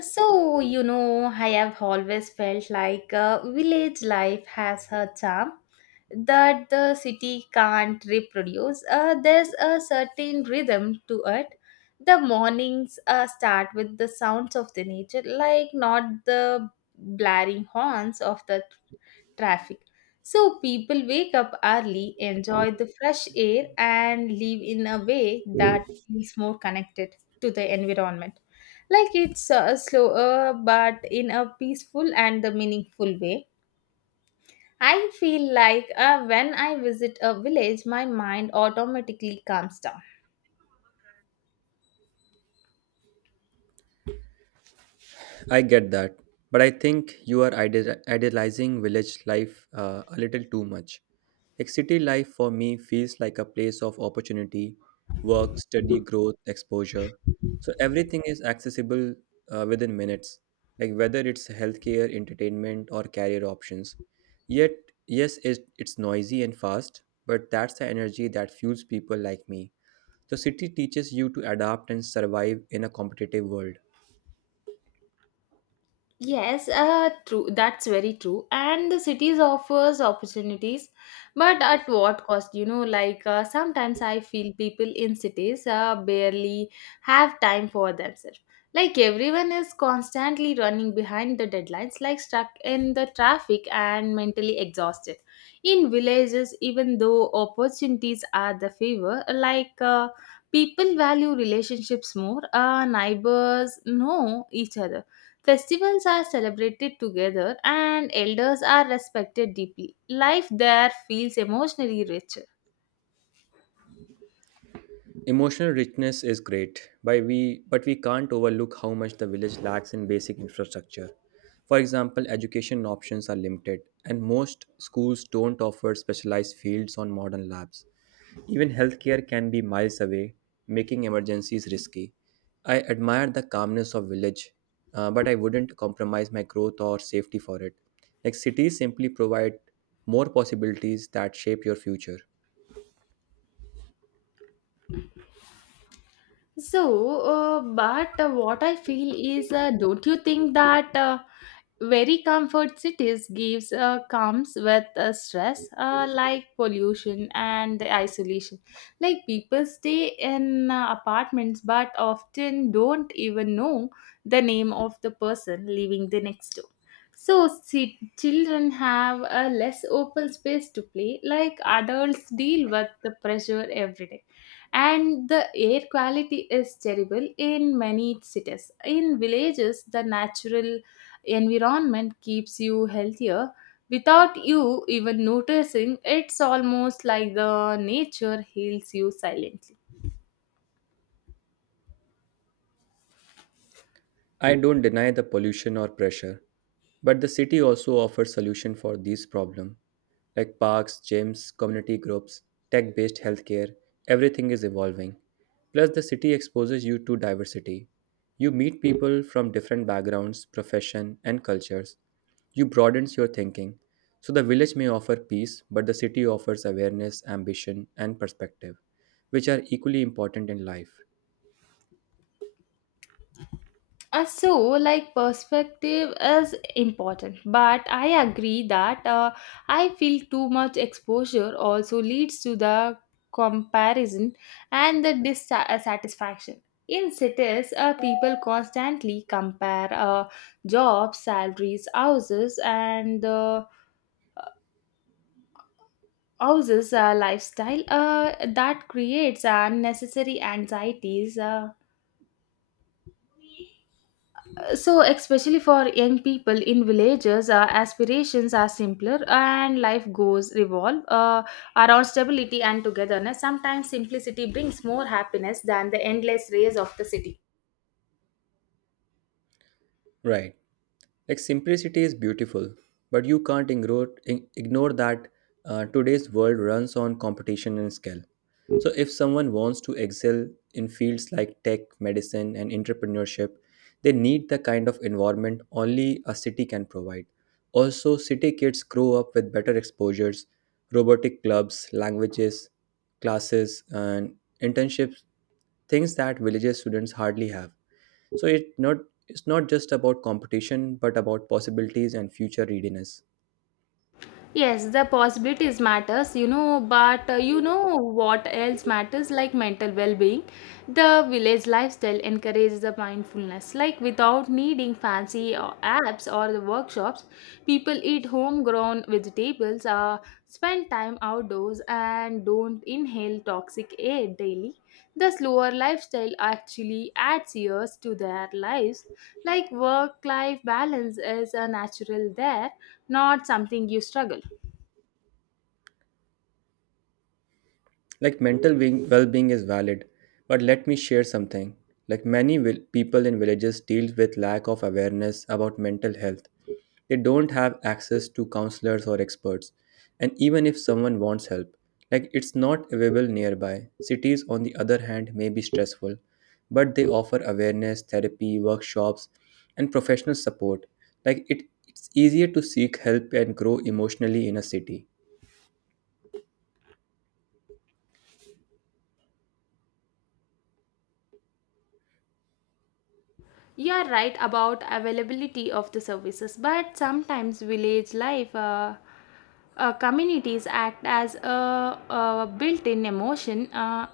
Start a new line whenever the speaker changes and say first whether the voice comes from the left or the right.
left: I have always felt like village life has her charm that the city can't reproduce. There's a certain rhythm to it. The mornings start with the sounds of the nature, like not the blaring horns of the traffic. So people wake up early, enjoy the fresh air, and live in a way that feels more connected to the environment. Like it's slower, but in a peaceful and the meaningful way. I feel like when I visit a village, my mind automatically calms down.
right: I get that, but I think you are idealizing village life a little too much. Like city life for me feels like a place of opportunity, work, study, growth, exposure. So everything is accessible within minutes, like whether it's healthcare, entertainment, or career options. Yet, yes, it's noisy and fast, but that's the energy that fuels people like me. So city teaches you to adapt and survive in a competitive world.
left: Yes, true. That's very true. And the cities offers opportunities, but at what cost? Sometimes I feel people in cities barely have time for themselves. Like everyone is constantly running behind the deadlines, like stuck in the traffic and mentally exhausted. In villages, even though opportunities are the favor, people value relationships more. Neighbors know each other. Festivals are celebrated together and elders are respected deeply. Life there feels emotionally rich.
right: Emotional richness is great, but we can't overlook how much the village lacks in basic infrastructure. For example, education options are limited, and most schools don't offer specialized fields on modern labs. Even healthcare can be miles away, making emergencies risky. I admire the calmness of village, but I wouldn't compromise my growth or safety for it. Like cities simply provide more possibilities that shape your future.
left: But what I feel is, don't you think that very comfort cities gives comes with stress, like pollution and the isolation, like people stay in apartments but often don't even know the name of the person living the next door. So see, children have a less open space to play, like adults deal with the pressure every day, and the air quality is terrible in many cities. In villages, the natural environment keeps you healthier without you even noticing. It's almost like the nature heals you silently.
right: I don't deny the pollution or pressure, but the city also offers solution for these problems, like parks, gyms, community groups, tech-based healthcare. Everything is evolving. Plus, the city exposes you to diversity. You meet people from different backgrounds, profession, and cultures. You broadens your thinking. So the village may offer peace, but the city offers awareness, ambition, and perspective, which are equally important in life.
left: So like perspective is important, but I agree that I feel too much exposure also leads to the comparison and the dissatisfaction. In cities, people constantly compare jobs, salaries, houses, lifestyle, that creates unnecessary anxieties. So, especially for young people in villages, aspirations are simpler and life goals revolve around stability and togetherness. Sometimes simplicity brings more happiness than the endless rays of the city.
right: Right. Like simplicity is beautiful, but you can't ignore that today's world runs on competition and skill. So, if someone wants to excel in fields like tech, medicine, and entrepreneurship, they need the kind of environment only a city can provide. Also, city kids grow up with better exposures, robotic clubs, languages, classes, and internships, things that villages students hardly have, so it's not just about competition but about possibilities and future readiness.
left: Yes, the possibilities matters, you know, but what else matters like mental well-being. The village lifestyle encourages the mindfulness. Like without needing fancy apps or the workshops, people eat homegrown vegetables, spend time outdoors and don't inhale toxic air daily. The slower lifestyle actually adds years to their lives. Like work-life balance is a natural there, not something you struggle.
right: Like well-being is valid, but let me share something. Like people in villages deal with lack of awareness about mental health. They don't have access to counselors or experts. And even if someone wants help, like it's not available nearby. Cities on the other hand may be stressful, but they offer awareness, therapy, workshops and professional support. Like it's easier to seek help and grow emotionally in a city.
left: You are right about availability of the services, but sometimes village life, communities act as a built-in emotion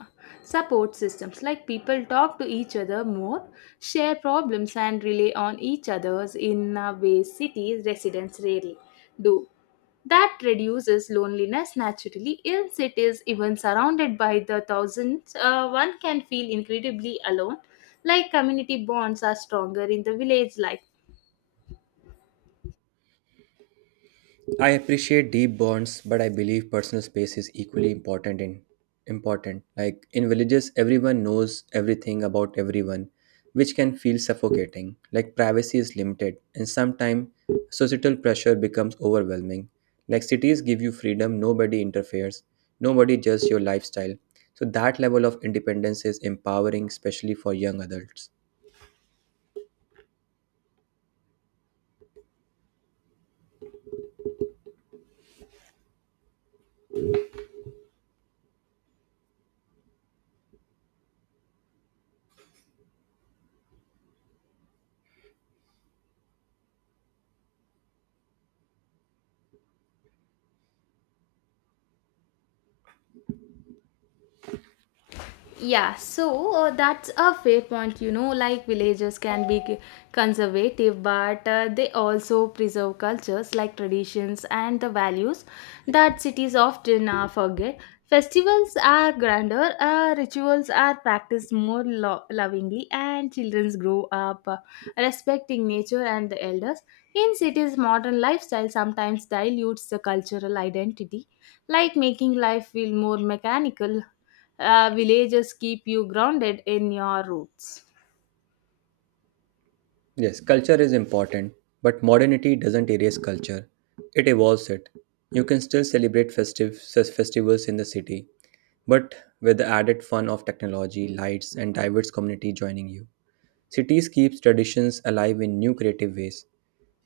left: support systems. Like people talk to each other more, share problems, and rely on each others in ways cities residents rarely do. That reduces loneliness naturally. In cities, even surrounded by the thousands, one can feel incredibly alone. Like community bonds are stronger in the village life.
right: I appreciate deep bonds, but I believe personal space is equally important. Like in villages, everyone knows everything about everyone, which can feel suffocating. Like privacy is limited, and sometimes societal pressure becomes overwhelming. Like cities give you freedom, nobody interferes, nobody judges your lifestyle. So that level of independence is empowering, especially for young adults.
left: Yeah, so that's a fair point. You know, like villagers can be conservative, but they also preserve cultures like traditions and the values that cities often forget. Festivals are grander, rituals are practiced more lovingly, and children grow up respecting nature and the elders. In cities, modern lifestyle sometimes dilutes the cultural identity, like making life feel more mechanical. Villages keep you grounded in your roots.
right: Yes, culture is important, but modernity doesn't erase culture. It evolves it. You can still celebrate festivals in the city, but with the added fun of technology, lights, and diverse community joining you. Cities keep traditions alive in new creative ways.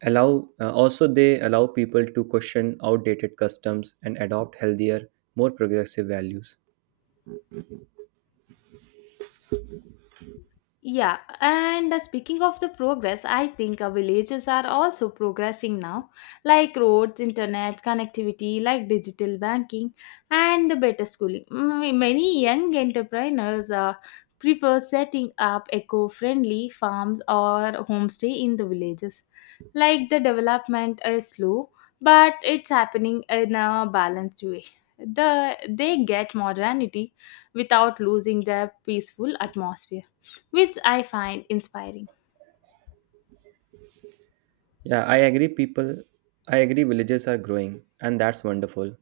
right: Allow also they allow people to question outdated customs and adopt healthier, more progressive values.
left: Yeah, and speaking of the progress, I think our villages are also progressing now, like roads, internet connectivity, like digital banking, and the better schooling. Many young entrepreneurs prefer setting up eco-friendly farms or homestay in the villages. Like the development is slow, but it's happening in a balanced way. They get modernity without losing their peaceful atmosphere, which I find inspiring.
right: Yeah, I agree people I agree villages are growing and that's wonderful.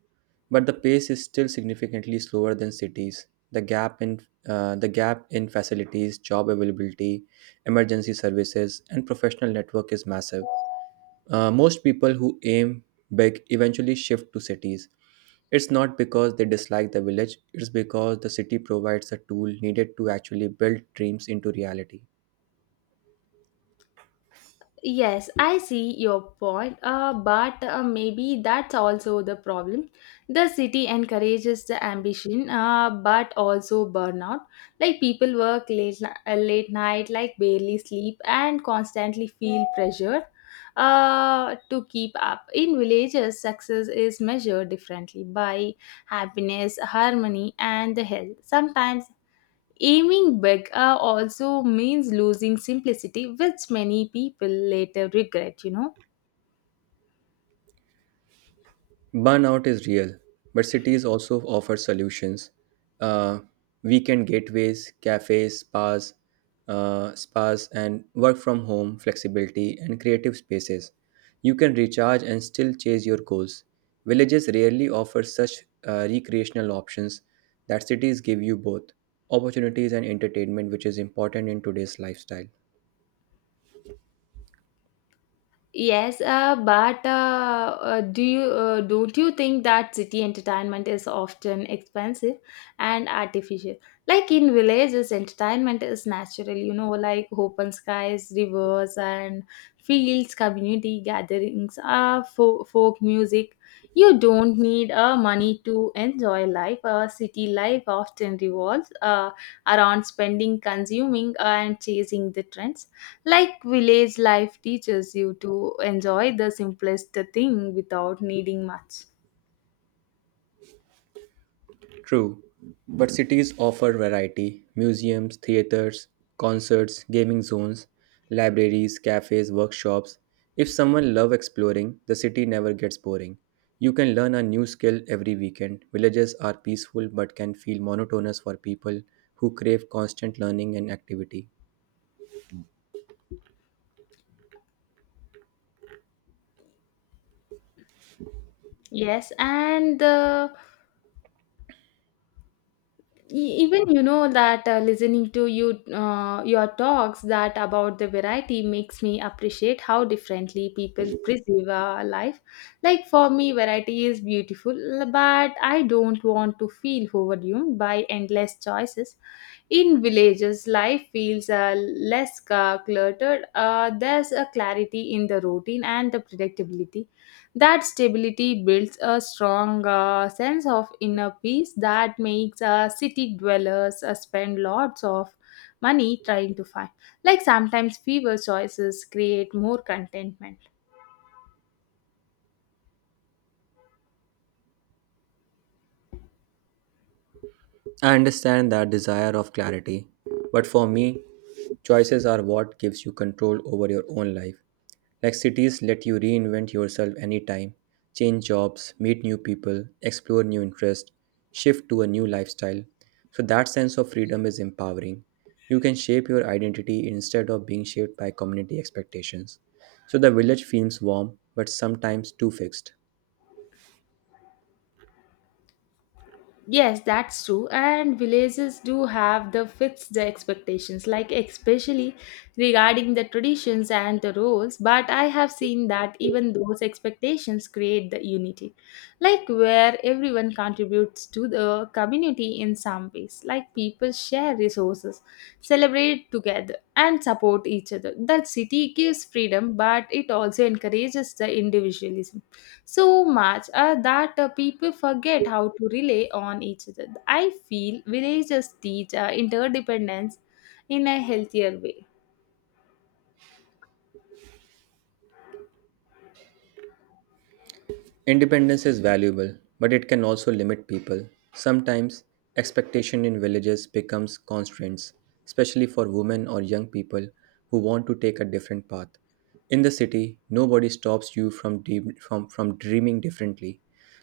right: But the pace is still significantly slower than cities. The gap in facilities, job availability, emergency services and professional network is massive. Most people who aim big eventually shift to cities. It's not because they dislike the village, it's because the city provides a tool needed to actually build dreams into reality.
left: Yes, I see your point, but maybe that's also the problem. The city encourages the ambition, but also burnout. Like people work late, late night, like barely sleep, and constantly feel pressure to keep up. In villages, success is measured differently by happiness, harmony, and the health. Sometimes aiming big also means losing simplicity, which many people later regret, you know.
right: Burnout is real, but cities also offer solutions. Uh, Weekend gateways, cafes, spas, and work from home flexibility and creative spaces. You can recharge and still chase your goals. Villages rarely offer such recreational options, that cities give you both opportunities and entertainment, which is important in today's lifestyle.
left: Yes, but do you don't you think that city entertainment is often expensive and artificial? Like in villages, entertainment is natural, you know, like open skies, rivers, and fields, community gatherings, folk music. You don't need money to enjoy life. City life often revolves around spending, consuming, and chasing the trends, like village life teaches you to enjoy the simplest thing without needing much.
right: True, but cities offer variety museums, theaters, concerts, gaming zones, libraries, cafes, workshops. If someone loves exploring, the city never gets boring. You can learn a new skill every weekend. Villages are peaceful but can feel monotonous for people who crave constant learning and activity.
left: Yes, and the even you know that listening to you, your talks that about the variety, makes me appreciate how differently people perceive life. Like for me variety is beautiful, but I don't want to feel overwhelmed by endless choices. In villages life feels less cluttered. There's a clarity in the routine and the predictability, that stability builds a strong sense of inner peace that makes city dwellers spend lots of money trying to find. Like sometimes fewer choices create more contentment.
right: I understand that desire of clarity, but for me, choices are what gives you control over your own life. Like cities let you reinvent yourself anytime, change jobs, meet new people, explore new interests, shift to a new lifestyle. So that sense of freedom is empowering. You can shape your identity instead of being shaped by community expectations. So the village feels warm, but sometimes too fixed.
left: Yes, that's true. And villages do have the fixed expectations, like especially regarding the traditions and the roles. But I have seen that even those expectations create the unity, like where everyone contributes to the community in some ways, like people share resources, celebrate together, and support each other. The city gives freedom, but it also encourages the individualism so much that people forget how to rely on each other. I feel villages teach interdependence in a healthier way.
right: Independence is valuable, but it can also limit people. Sometimes expectation in villages becomes constraints, especially for women or young people who want to take a different path. In the city, nobody stops you from dreaming differently.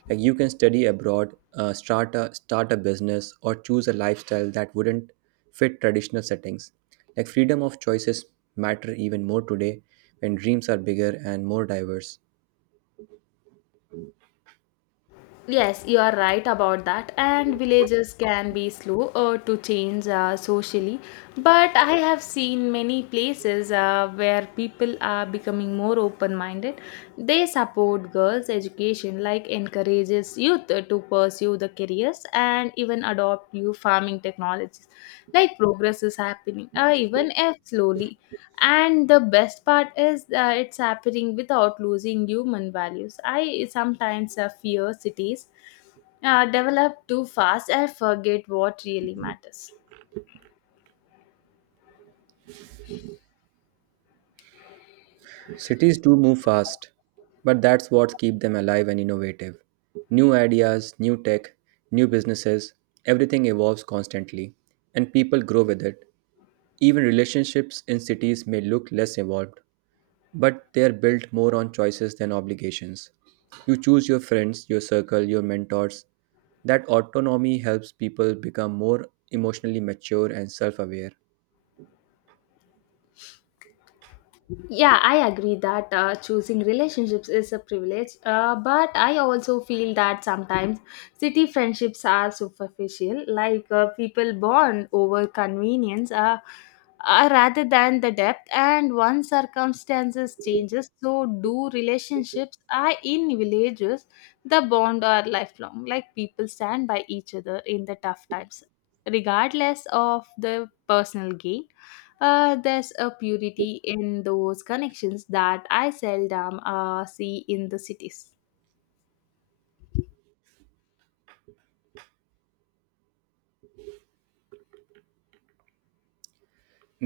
right: Like you can study abroad, start a business, or choose a lifestyle that wouldn't fit traditional settings. Like freedom of choices matter even more today when dreams are bigger and more diverse.
left: Yes, you are right about that. And villages can be slow to change socially. But I have seen many places where people are becoming more open minded. They support girls' education, like encourages youth to pursue the careers and even adopt new farming technologies. Like progress is happening, even if slowly, and the best part is it's happening without losing human values. I sometimes fear cities develop too fast and forget what really matters.
right: Cities do move fast, but that's what keeps them alive and innovative. New ideas, new tech, new businesses, everything evolves constantly, and people grow with it. Even relationships in cities may look less evolved, but they are built more on choices than obligations. You choose your friends, your circle, your mentors. That autonomy helps people become more emotionally mature and self aware.
left: Yeah, I agree that choosing relationships is a privilege, but I also feel that sometimes city friendships are superficial, like people bond over convenience rather than the depth. And once circumstances changes, so do relationships. I in villages, the bond are lifelong, like people stand by each other in the tough times, regardless of the personal gain. There's a purity in those connections that I seldom see in the cities.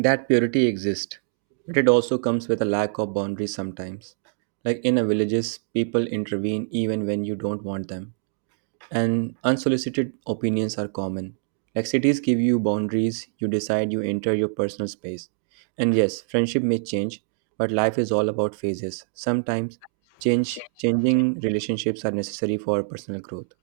right: That purity exists, but it also comes with a lack of boundaries sometimes. Like in a villages, people intervene even when you don't want them, and unsolicited opinions are common. Like cities give you boundaries, you decide you enter your personal space. And yes, friendship may change, but life is all about phases. Sometimes change changing relationships are necessary for personal growth.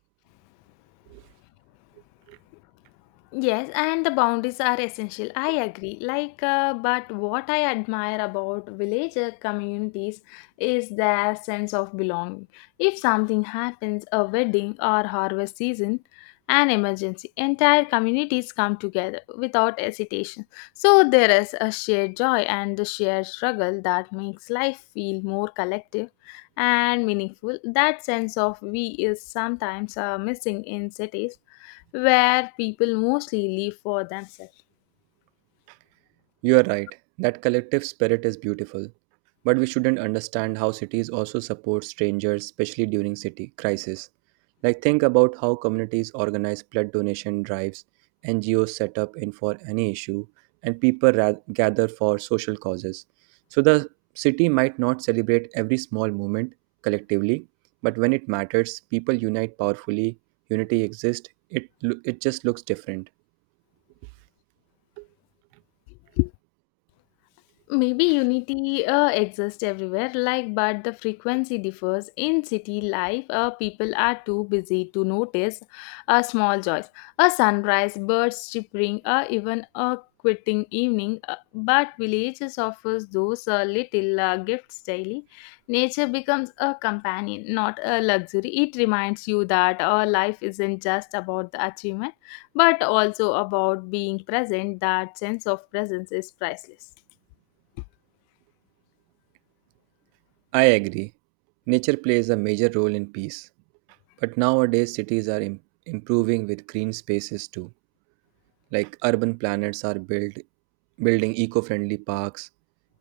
left: Yes, and the boundaries are essential. I agree. But what I admire about villager communities is their sense of belonging. If something happens, a wedding or harvest season, an emergency, entire communities come together without hesitation. So there is a shared joy and a shared struggle that makes life feel more collective and meaningful. That sense of we is sometimes missing in cities where people mostly live for themselves.
right: You are right, that collective spirit is beautiful. But we shouldn't understand how cities also support strangers, especially during city crisis. Like think about how communities organize blood donation drives, NGOs set up in for any issue, and gather for social causes. So the city might not celebrate every small movement collectively, but when it matters, people unite powerfully. Unity exists. It just looks different.
left: Maybe unity exists everywhere, like, but the frequency differs. In city life, people are too busy to notice a small joys, a sunrise, birds chirping, even a quitting evening. But villages offers those little gifts daily. Nature becomes a companion, not a luxury. It reminds you that our life isn't just about the achievement, but also about being present. That sense of presence is priceless.
right: I agree. Nature plays a major role in peace, but nowadays cities are improving with green spaces too. Like urban planners are build, building eco-friendly parks,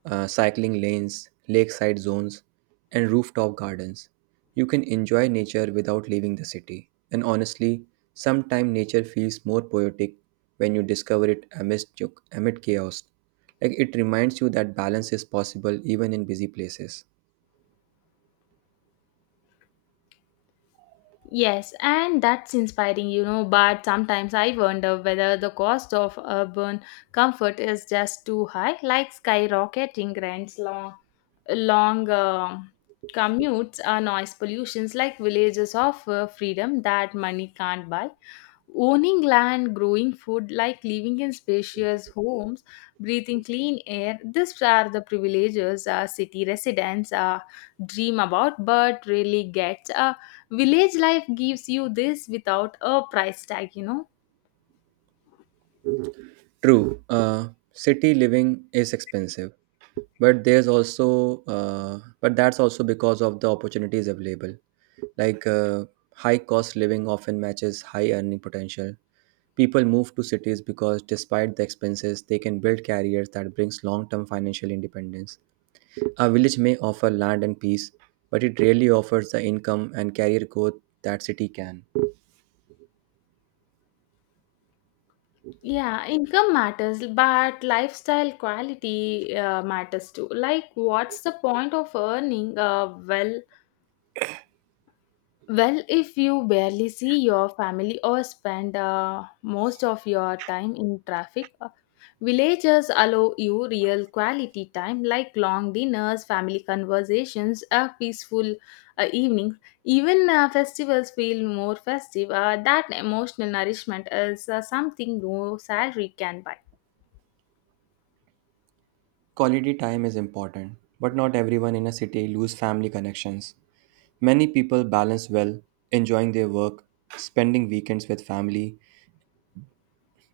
right: cycling lanes, lakeside zones, and rooftop gardens. You can enjoy nature without leaving the city. And honestly, sometimes nature feels more poetic when you amid chaos. Like it reminds you that balance is possible even in busy places.
left: Yes, and that's inspiring, you know. But sometimes I wonder whether the cost of urban comfort is just too high, like skyrocketing rents, long commutes, or noise pollutions, like villages of freedom that money can't buy. Owning land, growing food, like living in spacious homes, breathing clean air, these are the privileges city residents dream about but really get. Village life gives you this without a price tag, you know.
right: True. City living is expensive, but there's also but that's also because of the opportunities available. Like high cost living often matches high earning potential. People move to cities because despite the expenses, they can build careers that brings long-term financial independence. A village may offer land and peace, but it rarely offers the income and career growth that city can.
left: Yeah, income matters, but lifestyle quality matters too. Like, what's the point of earning well, if you barely see your family or spend most of your time in traffic? Villages allow you real quality time, like long dinners, family conversations, a peaceful evening. Even festivals feel more festive. That emotional nourishment is something no salary can buy.
right: Quality time is important, but not everyone in a city lose family connections. Many people balance well, enjoying their work, spending weekends with family,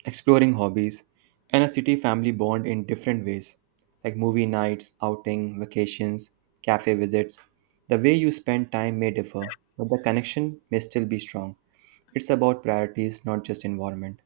right: exploring hobbies, and a city family bond in different ways, like movie nights, outing, vacations, cafe visits. The way you spend time may differ, but the connection may still be strong. It's about priorities, not just environment.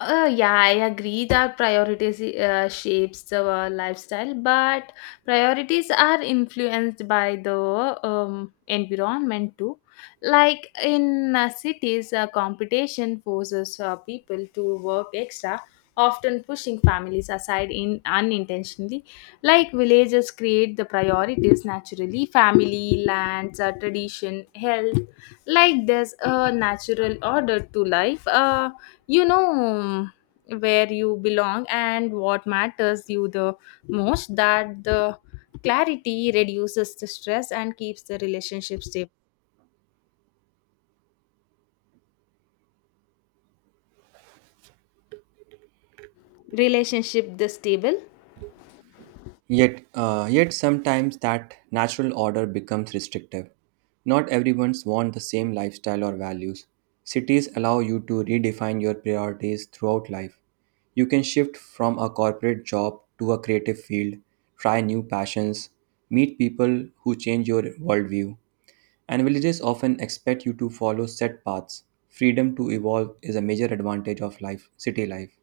left: Yeah, I agree that priorities shapes the lifestyle, but priorities are influenced by the environment too. Like in cities, competition forces people to work extra, often pushing families aside in unintentionally. Like villages create the priorities naturally: family, lands, tradition, health. Like there's a natural order to life. You know where you belong and what matters you the most. That the clarity reduces the stress and keeps the relationship stable relationship the stable
right: Yet sometimes that natural order becomes restrictive. Not everyone's want the same lifestyle or values. Cities allow you to redefine your priorities throughout life. You can shift from a corporate job to a creative field, try new passions, meet people who change your worldview. And villages often expect you to follow set paths. Freedom to evolve is a major advantage of city life.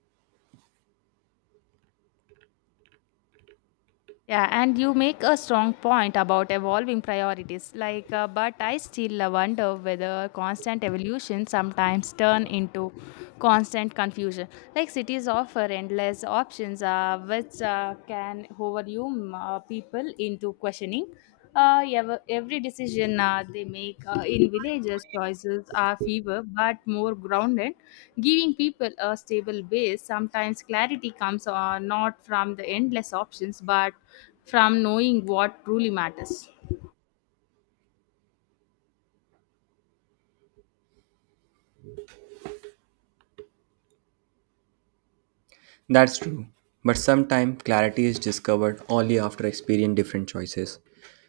left: Yeah, and you make a strong point about evolving priorities, like, but I still wonder whether constant evolution sometimes turn into constant confusion. Like cities offer endless options, which can overwhelm people into questioning every decision they make. In villages, choices are fewer but more grounded, giving people a stable base. Sometimes clarity comes, not from the endless options but from knowing what truly matters.
right: That's true. But sometimes clarity is discovered only after experiencing different choices.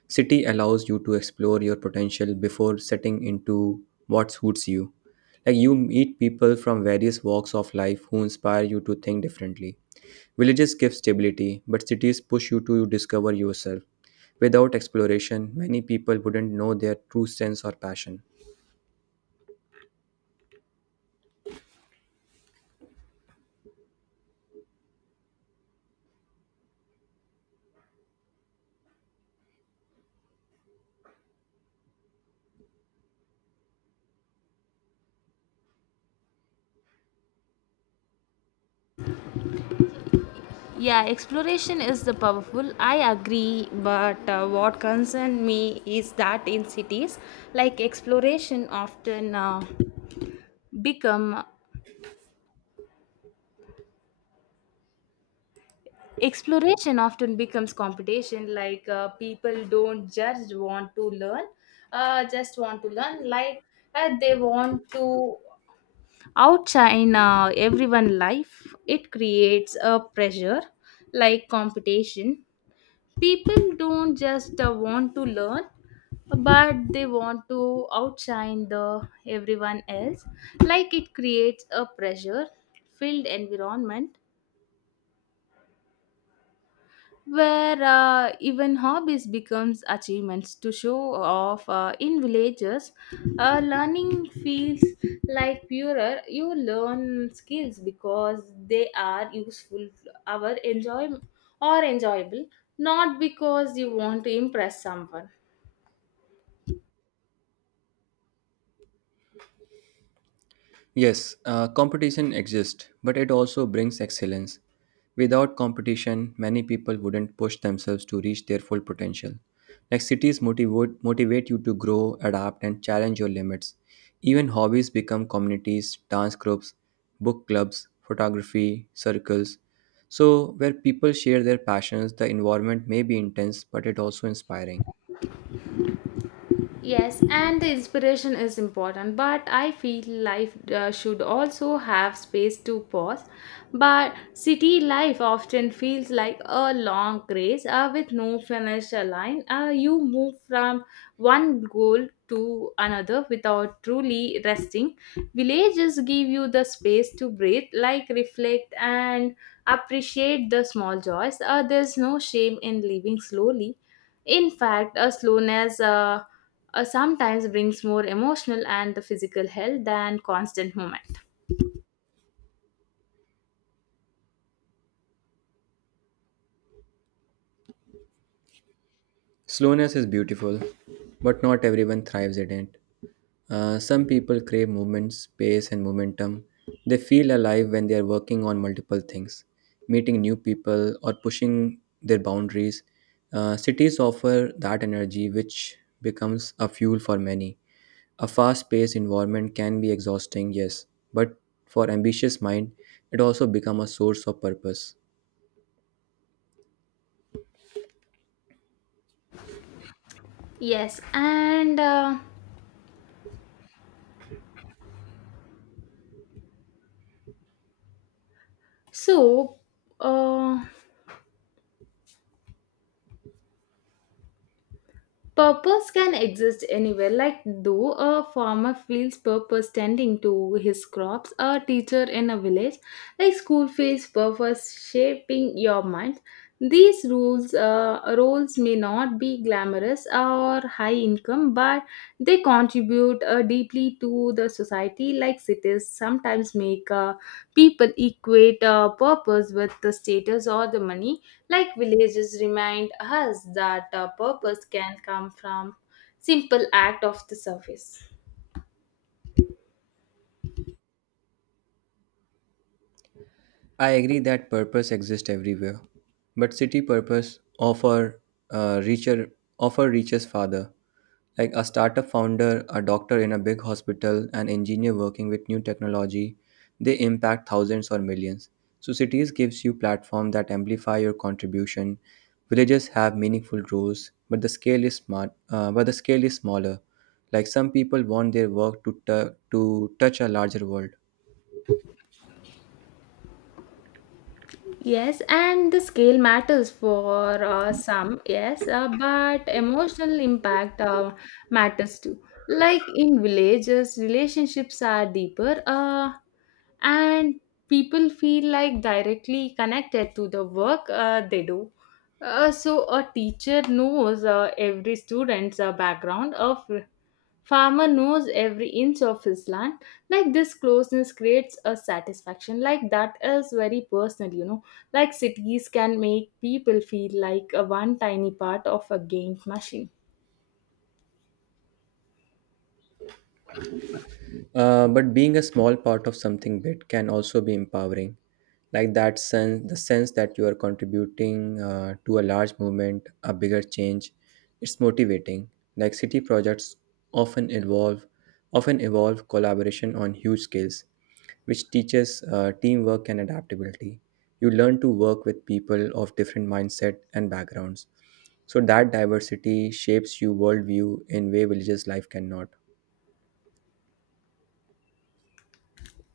right: City allows you to explore your potential before setting into what suits you. Like you meet people from various walks of life who inspire you to think differently. Villages give stability, but cities push you to discover yourself. Without exploration, many people wouldn't know their true sense or passion.
left: Yeah, exploration is the powerful. I agree, but what concerns me is that in cities, like, become exploration often becomes competition. Like, people don't just want to learn, uh, just want to learn like they want to outshine everyone. Life It creates a pressure, like competition. People don't just want to learn, but they want to outshine the everyone else. Like it creates a pressure filled environment where, even hobbies becomes achievements to show off. In villages, learning feels like purer. You learn skills because they are useful our enjoy or enjoyable, not because you want to impress someone.
right: Yes, competition exists, but it also brings excellence. Without competition, many people wouldn't push themselves to reach their full potential. Like cities motivate you to grow, adapt, and challenge your limits. Even hobbies become communities, dance groups, book clubs, photography, circles. So, where people share their passions, the environment may be intense, but it also inspiring.
left: Yes, and the inspiration is important, but I feel life should also have space to pause. But city life often feels like a long race with no finish line. You move from one goal to another without truly resting. Villages give you the space to breathe, like reflect and appreciate the small joys. There's no shame in living slowly. In fact, a slowness, sometimes brings more emotional and physical health than constant movement.
right: Slowness is beautiful, but not everyone thrives in it. Some people crave movement, space, and momentum. They feel alive when they are working on multiple things, meeting new people, or pushing their boundaries. Cities offer that energy, which becomes a fuel for many. A fast paced environment can be exhausting, yes, but for ambitious mind, it also becomes a source of purpose.
left: Yes. And uh, so uh, purpose can exist anywhere. Like, though a farmer feels purpose tending to his crops, a teacher in a village, like school, feels purpose shaping your mind. These roles may not be glamorous or high income, but they contribute deeply to the society. Like cities sometimes make people equate purpose with the status or the money, like villages remind us that our purpose can come from simple act of the service.
right: I agree that purpose exists everywhere, but city purpose offer uh, reacher offer reaches farther. Like a startup founder, a doctor in a big hospital, an engineer working with new technology, they impact thousands or millions. So cities gives you platform that amplify your contribution. Villages have meaningful roles, but the scale is smaller. Like some people want their work to to touch a larger world.
left: Yes, and the scale matters for some, yes, but emotional impact matters too. Like in villages, relationships are deeper, and people feel like directly connected to the work they do. So a teacher knows every student's background of farmer knows every inch of his land. Like this closeness creates a satisfaction. Like that is very personal, you know. Like cities can make people feel like a one tiny part of a gained machine.
right: But being a small part of something big can also be empowering. Like that sense, the sense that you are contributing to a large movement, a bigger change, it's motivating. Like city projects often involve, often evolve collaboration on huge scales, which teaches teamwork and adaptability. You learn to work with people of different mindset and backgrounds. So that diversity shapes your worldview in way villages life cannot.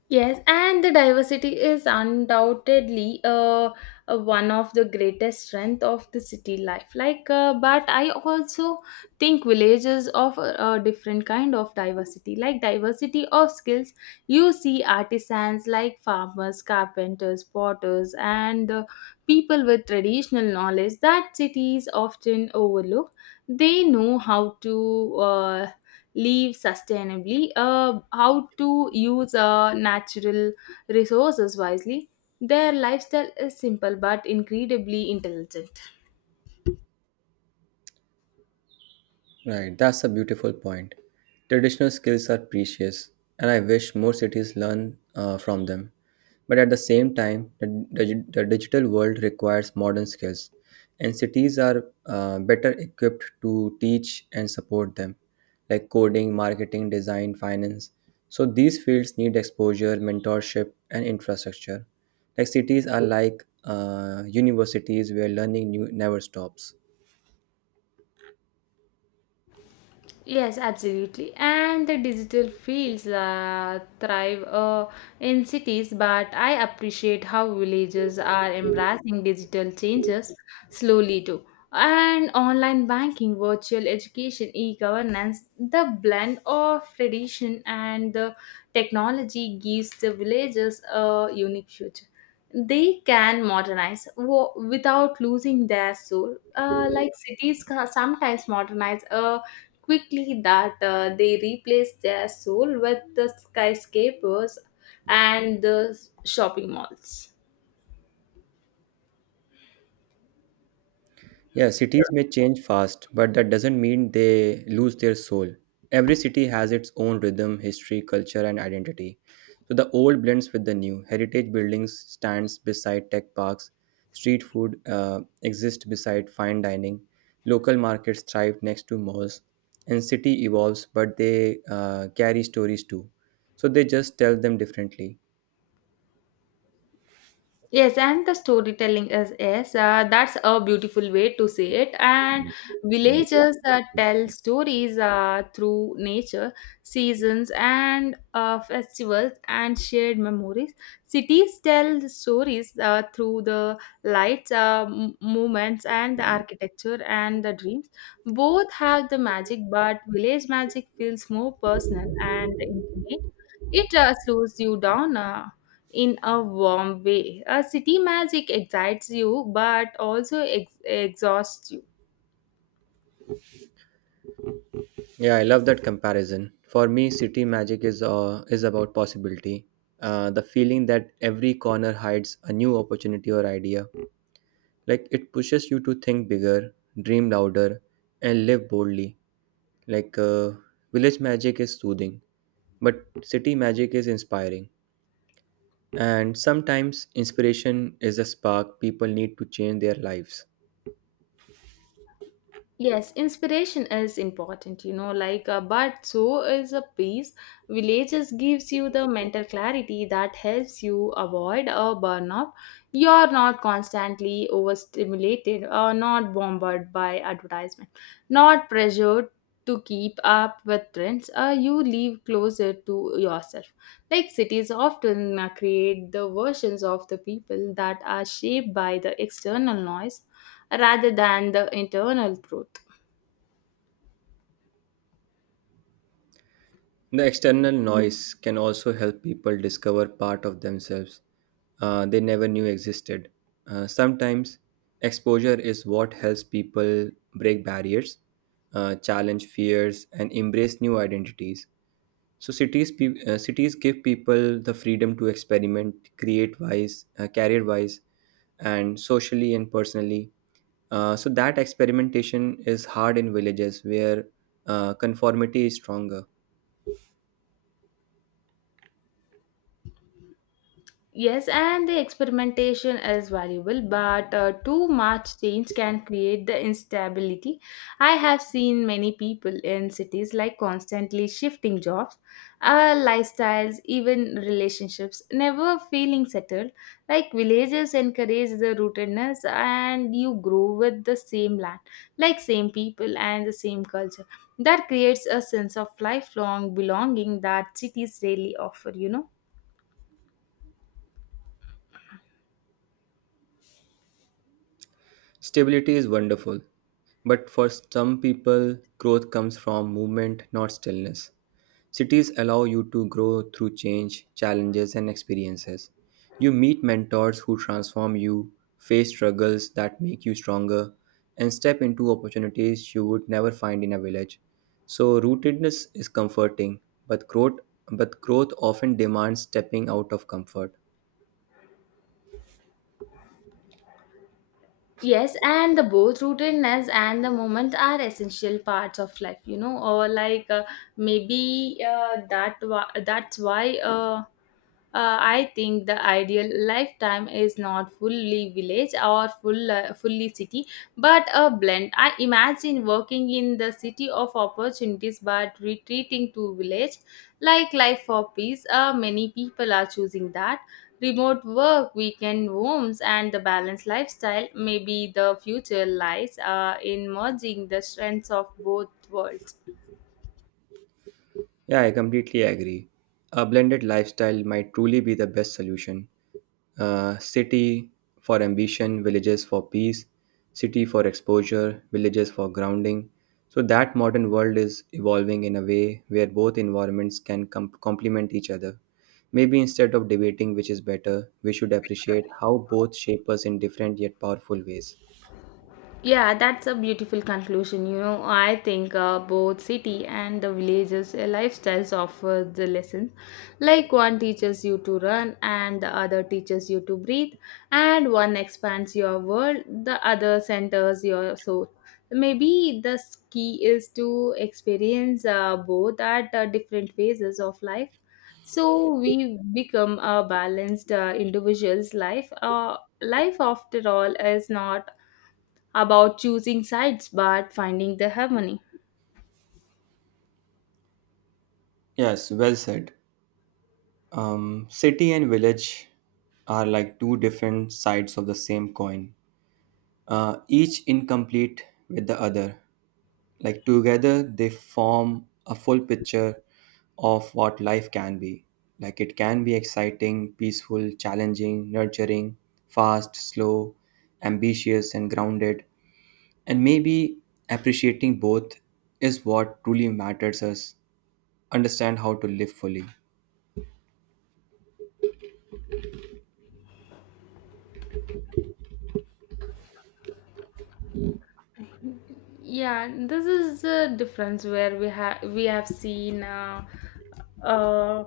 left: Yes, and the diversity is undoubtedly, one of the greatest strength of the city life. Like, but I also think villages offer a different kind of diversity, like diversity of skills. You see artisans like farmers, carpenters, potters, and, people with traditional knowledge that cities often overlook. They know how to live sustainably, how to use natural resources wisely. Their lifestyle is simple but incredibly intelligent.
right: Right, that's a beautiful point. Traditional skills are precious, and I wish more cities learn from them. But at the same time, the digital world requires modern skills, and cities are better equipped to teach and support them, like coding, marketing, design, finance. So these fields need exposure, mentorship, and infrastructure. Like cities are like universities where learning new never stops.
left: Yes, absolutely. And the digital fields thrive in cities, but I appreciate how villages are embracing digital changes slowly too. And online banking, virtual education, e governance, the blend of tradition and the technology gives the villages a unique future. They can without losing their soul. Like cities sometimes modernize quickly that they replace their soul with the skyscrapers and the shopping malls.
right: Yeah, cities may change fast, but that doesn't mean they lose their soul. Every city has its own rhythm, history, culture, and identity. So the old blends with the new. Heritage buildings stands beside tech parks. Street food exists beside fine dining. Local markets thrive next to malls. And city evolves, but they carry stories too. So they just tell them differently.
left: Yes, and the storytelling is, yes, that's a beautiful way to say it. And villagers tell stories through nature, seasons, and festivals and shared memories. Cities tell stories through the lights, movements, and the architecture and the dreams. Both have the magic, but village magic feels more personal and intimate. It slows you down, in a warm way. A city magic excites you but also exhausts you.
right: Yeah, I love that comparison. For me, city magic is about possibility. The feeling that every corner hides a new opportunity or idea. Like it pushes you to think bigger, dream louder, and live boldly. Like uh, Village magic is soothing, but city magic is inspiring. And sometimes inspiration is a spark people need to change their lives.
left: Yes, inspiration is important, you know, like, but so is a peace. Villages gives you the mental clarity that helps you avoid a burnout. You're not constantly overstimulated or not bombarded by advertisement, not pressured to keep up with trends. You live closer to yourself. Like cities often create the versions of the people that are shaped by the external noise rather than the internal truth.
right: The external noise can also help people discover part of themselves they never knew existed. Sometimes exposure is what helps people break barriers, challenge fears, and embrace new identities. So cities give people the freedom to experiment, create wise, career wise, and socially and personally. So that experimentation is hard in villages where conformity is stronger.
left: Yes, and the experimentation is valuable, but too much change can create the instability. I have seen many people in cities like constantly shifting jobs, lifestyles, even relationships, never feeling settled. Like villages encourage the rootedness, and you grow with the same land, like same people and the same culture. That creates a sense of lifelong belonging that cities rarely offer, you know.
right: Stability is wonderful, but for some people, growth comes from movement, not stillness. Cities allow you to grow through change, challenges, and experiences. You meet mentors who transform you, face struggles that make you stronger, and step into opportunities you would never find in a village. So rootedness is comforting, but growth but growth often demands stepping out of comfort.
left: Yes, and the both rootedness and the moment are essential parts of life, you know, or like, that's why, I think the ideal lifetime is not fully village or fully city, but a blend. I imagine working in the city of opportunities but retreating to village, like life for peace. Many people are choosing that. Remote work, weekend homes, and the balanced lifestyle, maybe the future lies in merging the strengths of both worlds.
right: Yeah, I completely agree. A blended lifestyle might truly be the best solution. City for ambition, villages for peace, city for exposure, villages for grounding. So that modern world is evolving in a way where both environments can complement each other. Maybe instead of debating which is better, we should appreciate how both shape us in different yet powerful ways.
left: Yeah, that's a beautiful conclusion. You know, I think, both city and the villages' lifestyles offer the lessons. Like one teaches you to run, and the other teaches you to breathe, and one expands your world, the other centers your soul. Maybe the key is to experience both at different phases of life, so we become a balanced individual's life. Life, after all, is not about choosing sides but finding the harmony.
right: Yes, well said. City and village are like two different sides of the same coin, each incomplete with the other. Like together, they form a full picture of what life can be. Like it can be exciting, peaceful, challenging, nurturing, fast, slow, ambitious, and grounded. And maybe appreciating both is what truly matters us understand how to live fully.
left: Yeah, this is the difference where we have seen, uh,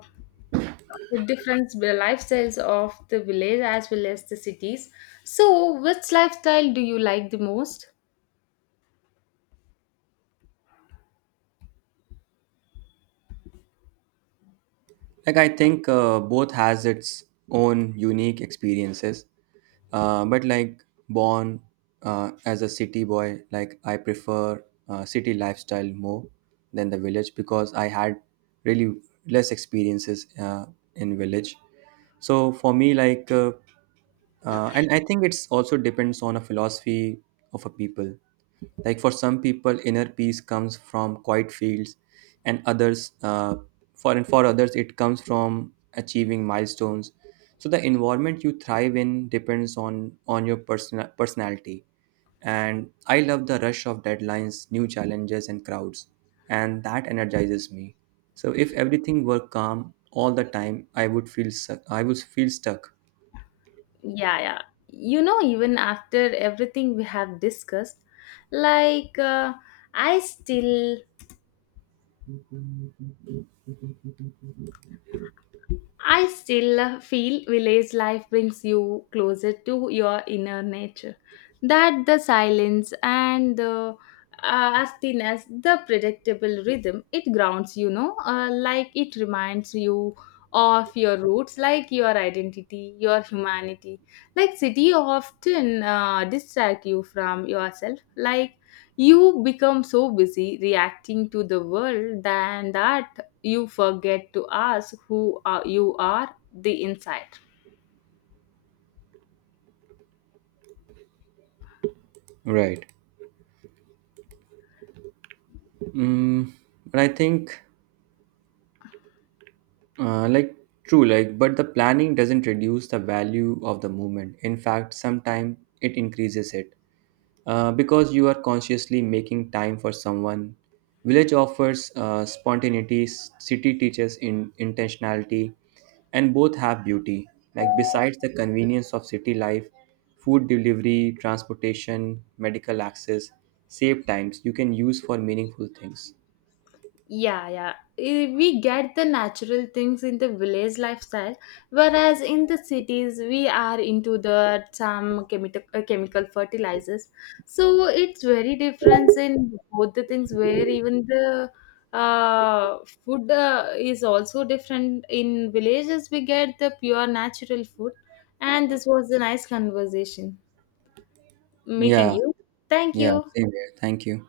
left: the difference the lifestyles of the village as well as the cities. So, which lifestyle do you like the most?
right: Like I think both has its own unique experiences. But like born as a city boy, like I prefer city lifestyle more than the village because I had really less experiences in village. So for me, and I think it's also depends on a philosophy of a people. Like for some people, inner peace comes from quiet fields, and others for and for others it comes from achieving milestones, so the environment you thrive in depends on your personality, and I love the rush of deadlines, new challenges, and crowds, and that energizes me. So if everything were calm all the time, I would feel I would feel stuck.
left: Yeah, yeah. You know, even after everything we have discussed, like, I still I still feel village life brings you closer to your inner nature. That The silence and the earthiness, the predictable rhythm, it grounds you know, like it reminds you of your roots, like your identity, your humanity. Like city often distract you from yourself. Like you become so busy reacting to the world than that you forget to ask who are, you are the inside.
right: Right. Mm, but i think Uh, like True, but the planning doesn't reduce the value of the movement. In fact, sometimes it increases it because you are consciously making time for someone. Village offers spontaneity, city teaches in intentionality, and both have beauty. Like besides the convenience of city life, food delivery, transportation, medical access, save times you can use for meaningful things.
left: Yeah, yeah. Eh, we get the natural things in the village lifestyle, whereas in the cities we are into the some chemical fertilizers. So it's very difference in both the things, where even the uh, food is also different. In villages we get the pure natural food. And this was a nice conversation meeting
right: Yeah,
left: you. Thank
right: yeah,
left: you.
right: same here. Thank you.